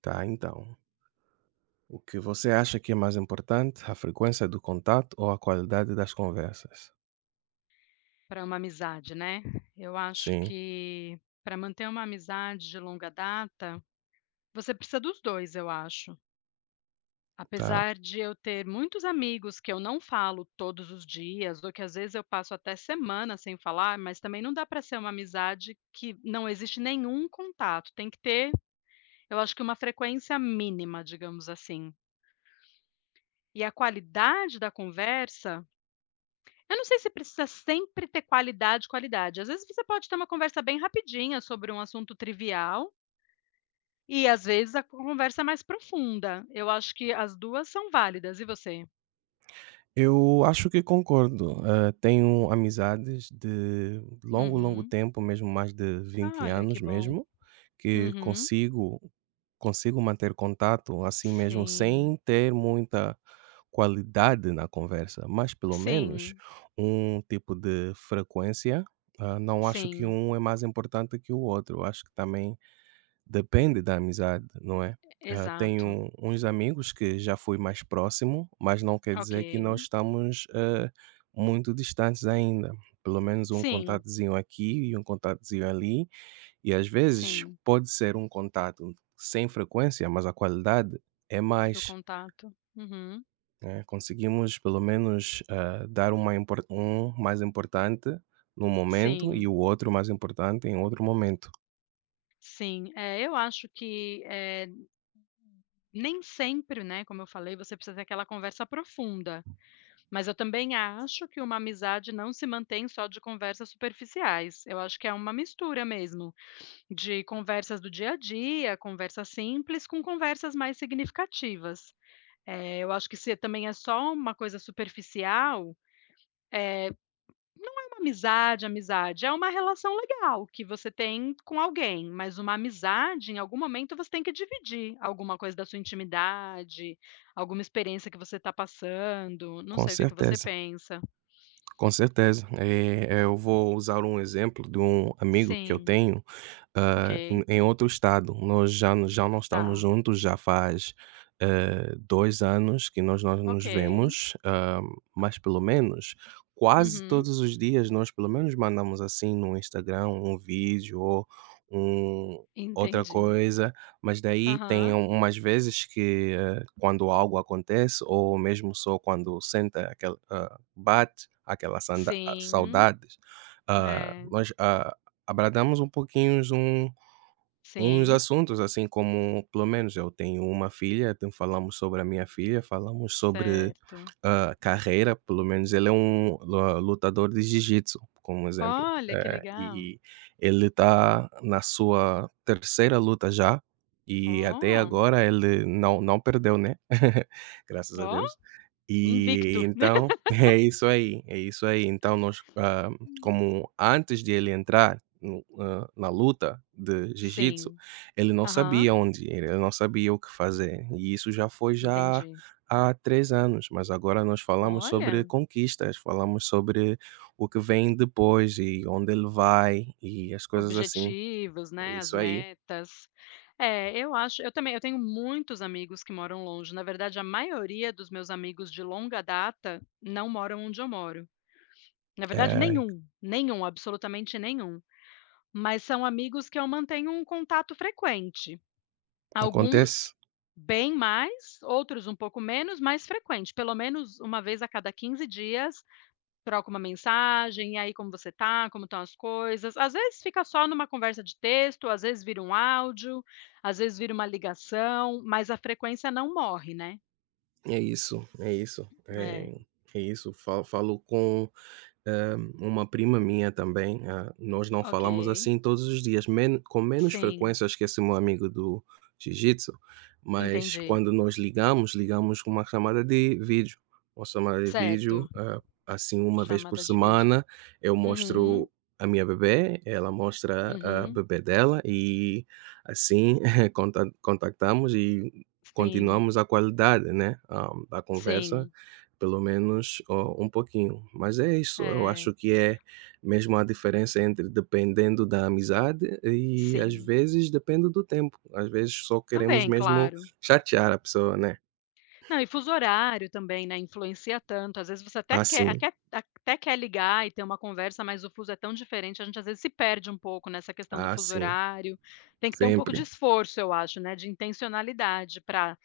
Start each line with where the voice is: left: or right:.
right: Tá, então. O que você acha que é mais importante, a frequência do contato ou a qualidade das conversas?
left: Para uma amizade, né. Eu acho
right: Sim,
left: que para manter uma amizade de longa data, você precisa dos 2, eu acho.
right: tá.
left: Apesar de eu ter muitos amigos que eu não falo todos os dias, ou que às vezes eu passo até semana sem falar, mas também não dá para ser uma amizade que não existe nenhum contato, tem que ter, eu acho que uma frequência mínima, digamos assim. E a qualidade da conversa, eu não sei se precisa sempre ter qualidade, qualidade. Às vezes você pode ter uma conversa bem rapidinha sobre um assunto trivial e às vezes a conversa é mais profunda. Eu acho que as duas são válidas. E você?
right: Eu acho que concordo. Tenho amizades de longo, longo
left: Uhum.
right: tempo, mesmo mais de vinte
left: Olha que
right: anos
left: bom.
right: mesmo, que
left: Uhum.
right: consigo manter contato assim mesmo
left: Sim,
right: sem ter muita qualidade na conversa, mas pelo menos
left: sim,
right: um tipo de frequência. Não acho que
left: sim,
right: um é mais importante que o outro. Acho que também depende da amizade, não é?
left: exato.
right: Tenho uns amigos que já fui mais próximo, mas não quer
left: Ok.
right: dizer que não estamos, muito distantes ainda. Pelo menos um
left: Sim,
right: contatozinho aqui e um contatozinho ali, e às vezes
left: sim,
right: pode ser um contato sem frequência, mas a qualidade é
left: do
right: mais,
left: contato. Uhum.
right: né? Conseguimos pelo menos, dar uma impor um mais importante num momento e
left: Sim,
right: o outro mais importante em outro momento.
left: sim. É, eu acho que, nem sempre, né, como eu falei, você precisa ter aquela conversa profunda. Mas eu também acho que uma amizade não se mantém só de conversas superficiais. Eu acho que é uma mistura mesmo de conversas do dia a dia, conversas simples com conversas mais significativas. Eu acho que se também é só uma coisa superficial, não é uma amizade, amizade. É uma relação legal que você tem com alguém, mas uma amizade, em algum momento, você tem que dividir alguma coisa da sua intimidade, alguma experiência que você está passando. Não
right: Com
left: sei o que que você
right: certeza.
left: pensa.
right: Com certeza. Eu vou usar um exemplo de um amigo que eu
left: Sim.
right: tenho,
left: Ok,
right: em outro estado. Nós já n já não estamos
left: tá.
right: juntos, já faz, 2 anos que nós não nos
left: Ok.
right: vemos, mas pelo menos quase
left: Uhum.
right: todos os dias nós pelo menos mandamos, assim, no Instagram um vídeo ou um outra
left: Entendi.
right: coisa, mas daí tem
left: Aham.
right: u umas vezes que, quando algo acontece ou mesmo só quando senta. Bate aquelas
left: Sim,
right: saudades, hã,
left: é.
right: nós, abradamos um pouquinho uns
left: Sim,
right: assuntos, assim como pelo menos eu tenho uma filha, então falamos sobre a minha filha, falamos sobre,
left: certo.
right: carreira, pelo menos ele é um lu lutador de jiu-jitsu, como exemplo.
left: Olha, que
right: Eh,
left: legal.
right: e ele está na sua terceira luta já, e até
left: Oh,
right: agora ele não perdeu, né, graças a
left: oh,
right: Deus. E
left: invicto.
right: então é isso aí, é isso aí. Então nós,
left: Hum.
right: como antes de ele entrar no hã, na luta de jiu-jitsu,
left: Sim.
right: ele não
left: Aham,
right: sabia onde ir, ele não sabia o que fazer, e isso já foi já
left: entendi.
right: há 3 anos, mas agora nós falamos sobre
left: Olha,
right: conquistas, falamos sobre o que vem depois e onde ele vai e as coisas assim.
left: objetivos,
right: É
left: né, as
right: isso aí,
left: metas. É, eu acho eu também eu tenho muitos amigos que moram longe. Na verdade, a maioria dos meus amigos de longa data não moram onde eu moro. Na verdade
right: eh,
left: nenhum, nenhum, absolutamente nenhum. Mas são amigos que eu mantenho um contato frequente. Alguns
right: acontece.
left: bem mais, outros um pouco menos, mas frequente, pelo menos uma vez a cada 15 dias, troco uma mensagem, "E aí como você tá? Como estão as coisas?". Às vezes fica só numa conversa de texto, às vezes vira um áudio, às vezes vira uma ligação, mas a frequência não morre, né.
right: É isso, é isso,
left: É.
right: é isso. Fa Falo com uma prima minha também, nós não
left: Ok.
right: falamos assim todos os dias, men com menos
left: Sim,
right: frequência, acho que esse meu amigo do jiu-jitsu, mas
left: entendi.
right: quando nós ligamos, ligamos com uma chamada de vídeo. Uma chamada de vídeo,
left: Certo.
right: assim, uma vez por
left: Chamada de vídeo.
right: semana, eu
left: Uhum.
right: mostro a minha bebê, ela mostra a
left: Uhum.
right: bebê dela e assim contactamos e
left: Sim,
right: continuamos a qualidade, né, da conversa
left: sim.
right: pelo menos, um pouquinho. Mas é isso, eu
left: É,
right: acho que é mesmo a diferença entre dependendo da amizade e às
left: sim.
right: vezes depende do tempo. Às vezes só queremos
left: Também,
right: mesmo
left: claro.
right: chatear a pessoa, né.
left: Não, e fuso horário também, né, influencia tanto. Às vezes você
right: Ah, sim,
left: até quer ligar e ter uma conversa, mas o fuso é tão diferente, a gente às vezes se perde um pouco nessa questão do
right: ah,
left: fuso
right: sim,
left: horário. Tem que ter um pouco de
right: sempre.
left: esforço, eu acho, né, de intencionalidade para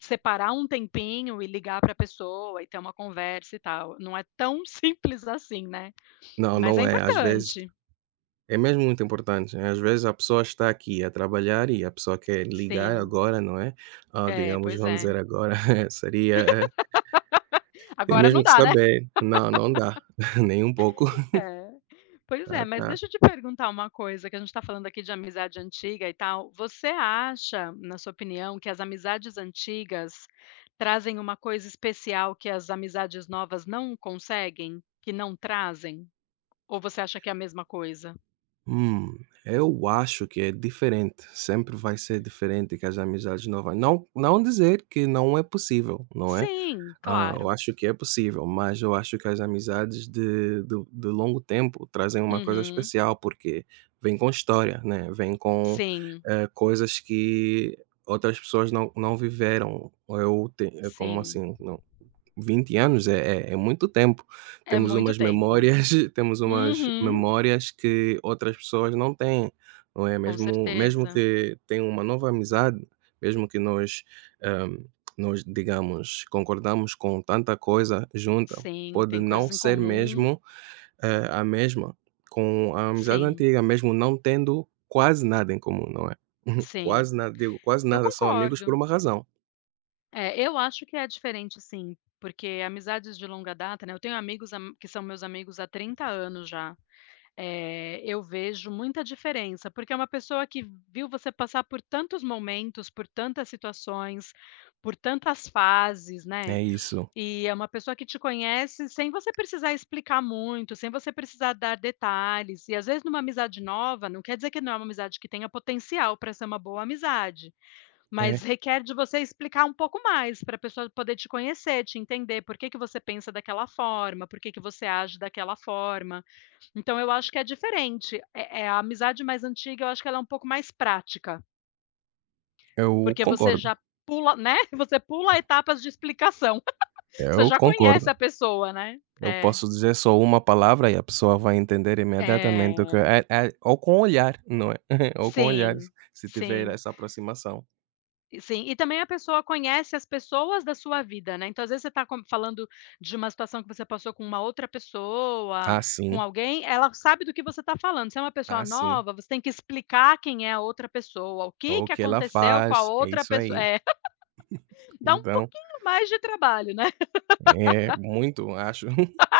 left: separar um tempinho e ligar para a pessoa e ter uma conversa e tal. Não é tão simples assim, né,
right: Não,
left: mas é
right: não é, às vezes
left: importante.
right: é mesmo muito importante, né, às vezes a pessoa está aqui a trabalhar e a pessoa quer ligar
left: Sim.
right: agora, não é,
left: É,
right: digamos,
left: pois
right: vamos
left: é.
right: dizer agora, seria, tem
left: Agora não
right: mesmo que
left: dá, né?
right: saber. Não, não dá, nem um pouco.
left: É. Pois é,
right: Tá,
left: mas
right: tá.
left: deixa eu te perguntar uma coisa, que a gente está falando aqui de amizade antiga e tal. Você acha, na sua opinião, que as amizades antigas trazem uma coisa especial que as amizades novas não conseguem? Que não trazem? Ou você acha que é a mesma coisa?
right: Hum, eu acho que é diferente, sempre vai ser diferente que as amizades novas. Não dizer que não é possível, não é?
left: Sim,
right: Eu
left: claro.
right: acho que é possível, mas eu acho que as amizades de longo tempo trazem uma coisa
left: Uhum.
right: especial, porque vem com história, né, vem com,
left: Sim,
right: coisas que outras pessoas não viveram, ou como
left: sim.
right: assim? Não, 20 anos é muito tempo.
left: É
right: Temos
left: muito
right: umas
left: tempo.
right: memórias temos umas
left: Uhum.
right: memórias que outras pessoas não têm, não é?
left: Com
right: Mesmo
left: certeza.
right: que tenham uma nova amizade, mesmo que hã, nós digamos, concordamos com tanta coisa junta,
left: Sim,
right: pode
left: tem coisas
right: não
left: em
right: ser
left: comum.
right: mesmo, a mesma com a amizade
left: Sim,
right: antiga, mesmo não tendo quase nada em comum, não é?
left: sim.
right: Quase nada, digo, quase
left: Eu
right: nada, são amigos por
left: concordo.
right: uma razão.
left: É, eu acho que é diferente sim, porque amizades de longa data, né, eu tenho amigos am que são meus amigos há 30 anos já, eu vejo muita diferença, porque é uma pessoa que viu você passar por tantos momentos, por tantas situações, por tantas fases, né,
right: É isso.
left: e é uma pessoa que te conhece sem você precisar explicar muito, sem você precisar dar detalhes, e às vezes numa amizade nova, não quer dizer que não é uma amizade que tenha potencial para ser uma boa amizade. Mas
right: É,
left: requer de você explicar um pouco mais, para a pessoa poder te conhecer, te entender por que que você pensa daquela forma, por que que você age daquela forma. Então eu acho que é diferente. A amizade mais antiga eu acho que ela é um pouco mais prática,
right: eu
left: porque você
right: concordo,
left: já pula, né, você pula etapas de explicação, você
right: eu
left: já conhece
right: concordo.
left: a pessoa, né.
right: Eu
left: É,
right: posso dizer só uma palavra e a pessoa vai entender imediatamente o que
left: é.
right: é ou com olhar, não é? Ou com olhar,
left: Sim,
right: se tiver
left: sim.
right: essa aproximação.
left: E sim, e também a pessoa conhece as pessoas da sua vida, né, então às vezes você está falando de uma situação que você passou com uma outra pessoa,
right: "Ah,
left: com
right: sim.
left: alguém, ela sabe do que você está falando, se é uma pessoa
right: Ah, sim.
left: nova, você tem que explicar quem é a outra pessoa, o
right: É
left: que
right: O
left: que
right: que ela
left: aconteceu com a
right: faz", é
left: outra
right: isso
left: pessoa
right: aí.
left: é, dá um
right: Então,
left: pouquinho mais de trabalho, né.
right: é muito, acho.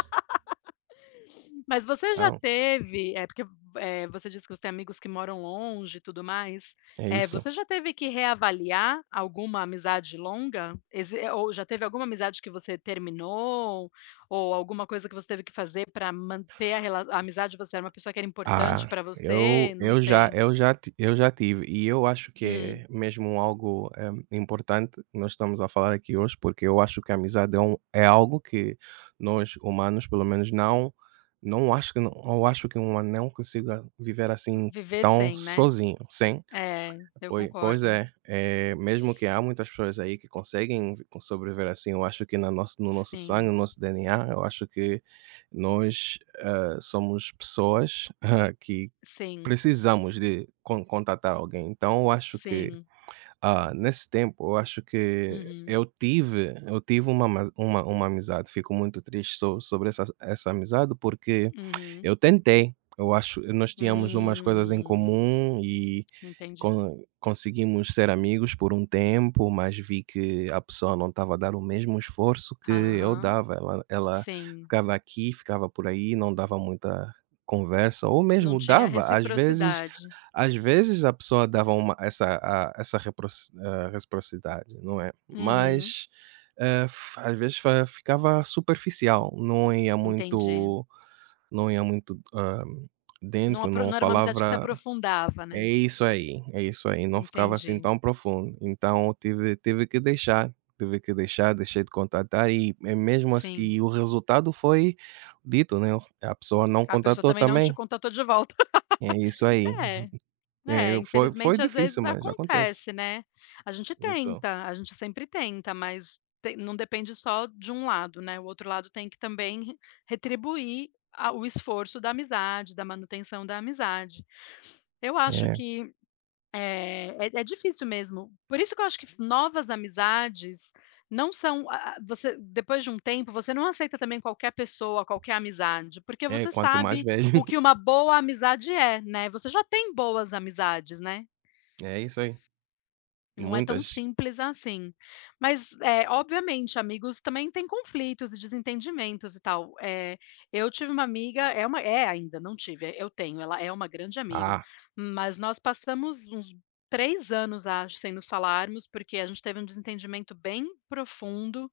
left: Mas você já
right: Então,
left: teve, é porque, você disse que você tem amigos que moram longe e tudo mais,
right: é isso.
left: você já teve que reavaliar alguma amizade longa? Ou já teve alguma amizade que você terminou, ou alguma coisa que você teve que fazer para manter a amizade, você era uma pessoa que era importante
right: Ah,
left: para você, não sei.
right: eu já tive e eu acho que
left: Hum,
right: é mesmo algo, importante nós estamos a falar aqui hoje, porque eu acho que a amizade é algo que nós humanos, pelo menos não acho que não eu acho que um humano não consiga viver assim
left: viver
right: tão
left: sem, né.
right: sozinho, sim.
left: É, eu
right: Pois
left: concordo.
right: é, É mesmo que há muitas pessoas aí que conseguem vi sobreviver assim, eu acho que na nosso no nosso
left: Sim,
right: sangue, no nosso DNA, eu acho que nós, somos pessoas que
left: sim,
right: precisamos de contatar alguém, então eu acho que
left: sim.
right: nesse tempo eu acho que
left: Uhum,
right: eu tive uma mas uma amizade, fico muito triste sobre essa amizade, porque
left: uhum.
right: eu tentei, eu acho nós tínhamos umas coisas em
left: Hum,
right: comum e
left: entendi.
right: conseguimos ser amigos por um tempo, mas vi que a pessoa não estava a dar o mesmo esforço que eu
left: Aham.
right: dava, ela
left: Sim,
right: ficava aqui, ficava por aí, não dava muita conversa, ou
left: não
right: mesmo
left: tinha
right: dava,
left: reciprocidade.
right: às vezes a pessoa dava uma essa a essa reciprocidade, não é,
left: Uhum,
right: mas, f às vezes fa ficava superficial,
left: entendi.
right: não ia muito, dentro, não
left: Não era uma amizade que se
right: falava.
left: aprofundava,
right: É
left: né.
right: isso aí, é isso aí, não ficava assim
left: Entendi,
right: tão profundo, então eu tive tive que deixar, deixei de contatar e mesmo assi
left: sim.
right: e o resultado foi dito, né, a pessoa não
left: A pessoa
right: contatou
left: também não te
right: também,
left: contatou de volta.
right: é isso aí.
left: É,
right: É,
left: é,
right: eu foi
left: infelizmente às
right: difícil,
left: vezes
right: mas acontece.
left: acontece, né. A gente
right: Isso.
left: tenta, a gente sempre tenta, mas tem não depende só de um lado, né, o outro lado tem que também re retribuir a o esforço da amizade, da manutenção da amizade. Eu acho
right: É,
left: que, é, é difícil mesmo. Por isso que eu acho que novas amizades não são a você depois de um tempo, você não aceita também qualquer pessoa, qualquer amizade, porque
right: é,
left: você
right: quanto mais
left: sabe
right: velho.
left: o que uma boa amizade é, né, você já tem boas amizades, né.
right: É isso aí.
left: Não é tão
right: Muitas.
left: simples assim. Mas, obviamente, amigos também têm conflitos e desentendimentos e tal. Eu tive uma amiga, é uma, é ainda, não tive, eu tenho, ela é uma grande amiga,
right: Ah,
left: mas nós passamos uns 3 anos, acho, sem nos falarmos, porque a gente teve um desentendimento bem profundo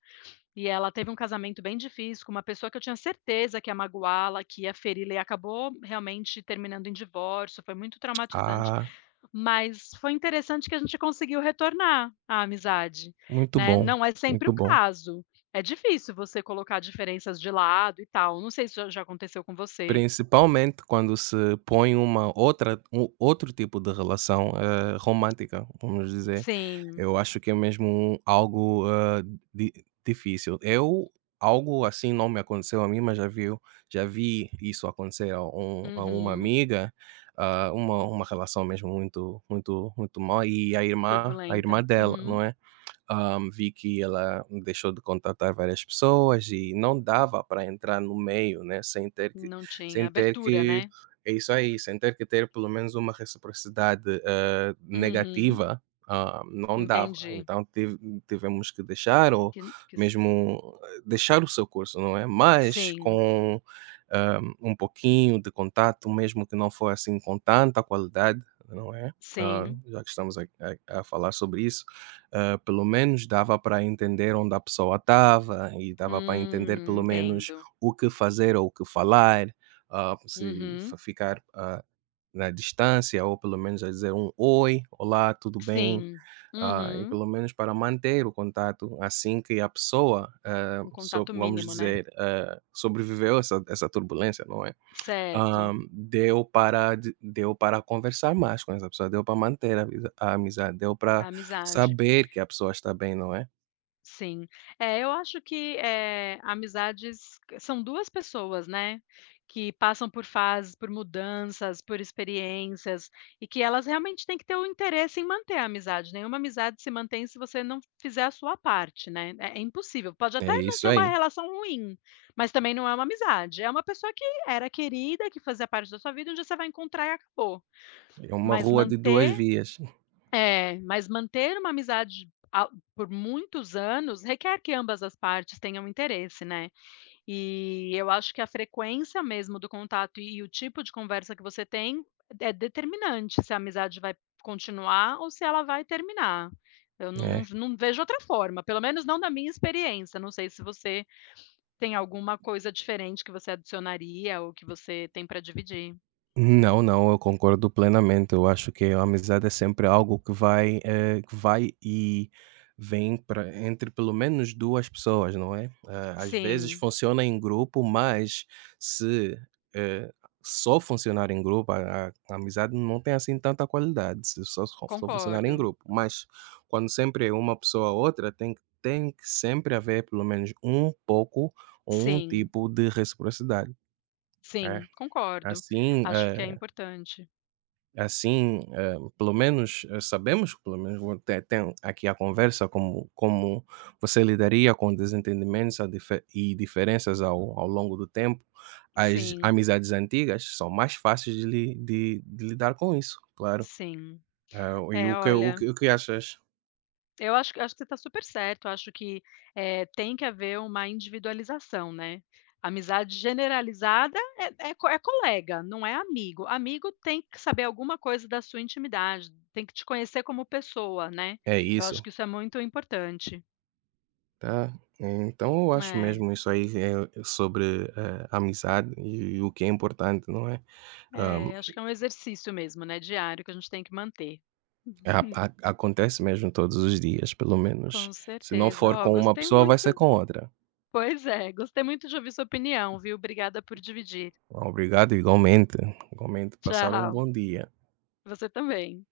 left: e ela teve um casamento bem difícil com uma pessoa que eu tinha certeza que ia magoá-la, que ia feri-la e acabou realmente terminando em divórcio, foi muito traumatizante.
right: ah,
left: Mas foi interessante que a gente conseguiu retornar à amizade,
right: muito
left: né.
right: bom,
left: Não é sempre
right: muito
left: o
right: bom.
left: caso, é difícil você colocar diferenças de lado e tal, não sei se já aconteceu com você.
right: Principalmente quando se põe uma outra um outro tipo de relação, romântica, vamos dizer.
left: Sim,
right: Eu acho que é mesmo algo, di difícil. Eu algo assim não me aconteceu a mim, mas já vi isso acontecer a uma
left: uhum,
right: amiga, uma relação mesmo muito muito muito mal, e a
left: turbulenta,
right: irmã dela,
left: uhum,
right: não é? Vi que ela deixou de contatar várias pessoas e não dava para entrar no meio, né? Sem ter que,
left: não tinha
right: sem ter
left: abertura,
right: que
left: né.
right: é isso aí, sem ter que ter pelo menos uma reciprocidade
left: Uhum,
right: negativa, não dava.
left: entendi,
right: Então tivemos que deixar ou
left: que que s
right: mesmo deixar o seu curso, não é? Mas
left: sim,
right: com um pouquinho de contato, mesmo que não for assim com tanta qualidade, não é?
left: sim,
right: Já que estamos a falar sobre isso, pelo menos dava para entender onde a pessoa estava e dava para entender pelo menos
left: entendo,
right: o que fazer ou o que falar, se
left: uhum,
right: ficar na distância ou pelo menos a dizer um oi, olá, tudo bem,
left: sim,
right: e
left: uhum,
right: pelo menos para manter o contato assim que a pessoa,
left: um contato
right: vamos
left: mínimo, né,
right: dizer, sobreviveu a essa turbulência, não é?
left: certo,
right: Deu para conversar mais com essa pessoa, deu para manter a amizade, deu
left: a
right: para
left: amizade.
right: saber que a pessoa está bem, não é?
left: Sim. É, eu acho que, amizades são 2 pessoas, né, que passam por fases, por mudanças, por experiências, e que elas realmente têm que ter o interesse em manter a amizade. Nenhuma amizade se mantém se você não fizer a sua parte, né, é é impossível. Pode
right: É
left: até não
right: isso
left: ser uma
right: aí,
left: relação ruim, mas também não é uma amizade. É uma pessoa que era querida, que fazia parte da sua vida, onde você vai encontrar e acabou.
right: é uma
left: Mas
right: rua de 2
left: manter
right: vias.
left: mas manter uma amizade a por muitos anos requer que ambas as partes tenham interesse, né. E eu acho que a frequência mesmo do contato e o tipo de conversa que você tem é determinante se a amizade vai continuar ou se ela vai terminar. Eu não não
right: É.
left: não vejo outra forma, pelo menos não da minha experiência, não sei se você tem alguma coisa diferente que você adicionaria ou que você tem para dividir.
right: Não, não, eu concordo plenamente. Eu acho que a amizade é sempre algo que vai e vem entre pelo menos duas pessoas, não é? Às vezes
left: Sim,
right: funciona em grupo, mas se eh, só funcionar em grupo, a amizade não tem assim tanta qualidade, se só funcionar em
left: concordo.
right: grupo. Mas quando sempre é uma pessoa ou outra, tem que sempre haver pelo menos um pouco ou um
left: Sim.
right: tipo de reciprocidade. É,
left: Sim, concordo.
right: assim,
left: Acho que é importante.
right: Assim, pelo menos, sabemos, pelo menos vo tem tem aqui a conversa como você lidaria com desentendimentos a dife e diferenças ao longo do tempo. As
left: Sim,
right: amizades antigas são mais fáceis de li de lidar com isso, claro.
left: sim.
right: E
left: É, olha,
right: o que achas?
left: eu acho que você está super certo. Acho que, tem que haver uma individualização, né. Amizade generalizada é co é colega, não é amigo. Amigo tem que saber alguma coisa da sua intimidade, tem que te conhecer como pessoa, né.
right: É
left: Eu acho
right: isso,
left: que isso é muito importante.
right: tá. Então eu acho
left: É,
right: mesmo isso aí é sobre, amizade e o que é importante, não é?
left: é, acho que é um exercício mesmo, né, diário que a gente tem que manter.
right: É, A a acontece mesmo todos os dias, pelo
left: Com
right: menos se não
left: certeza.
right: for
left: Ó,
right: com uma
left: gostei
right: pessoa, vai
left: muito
right: ser com outra.
left: pois é, gostei muito de ouvir sua opinião, viu. Obrigada por dividir.
right: Obrigado igualmente, igualmente, passar um
left: Tchau,
right: bom dia.
left: você também.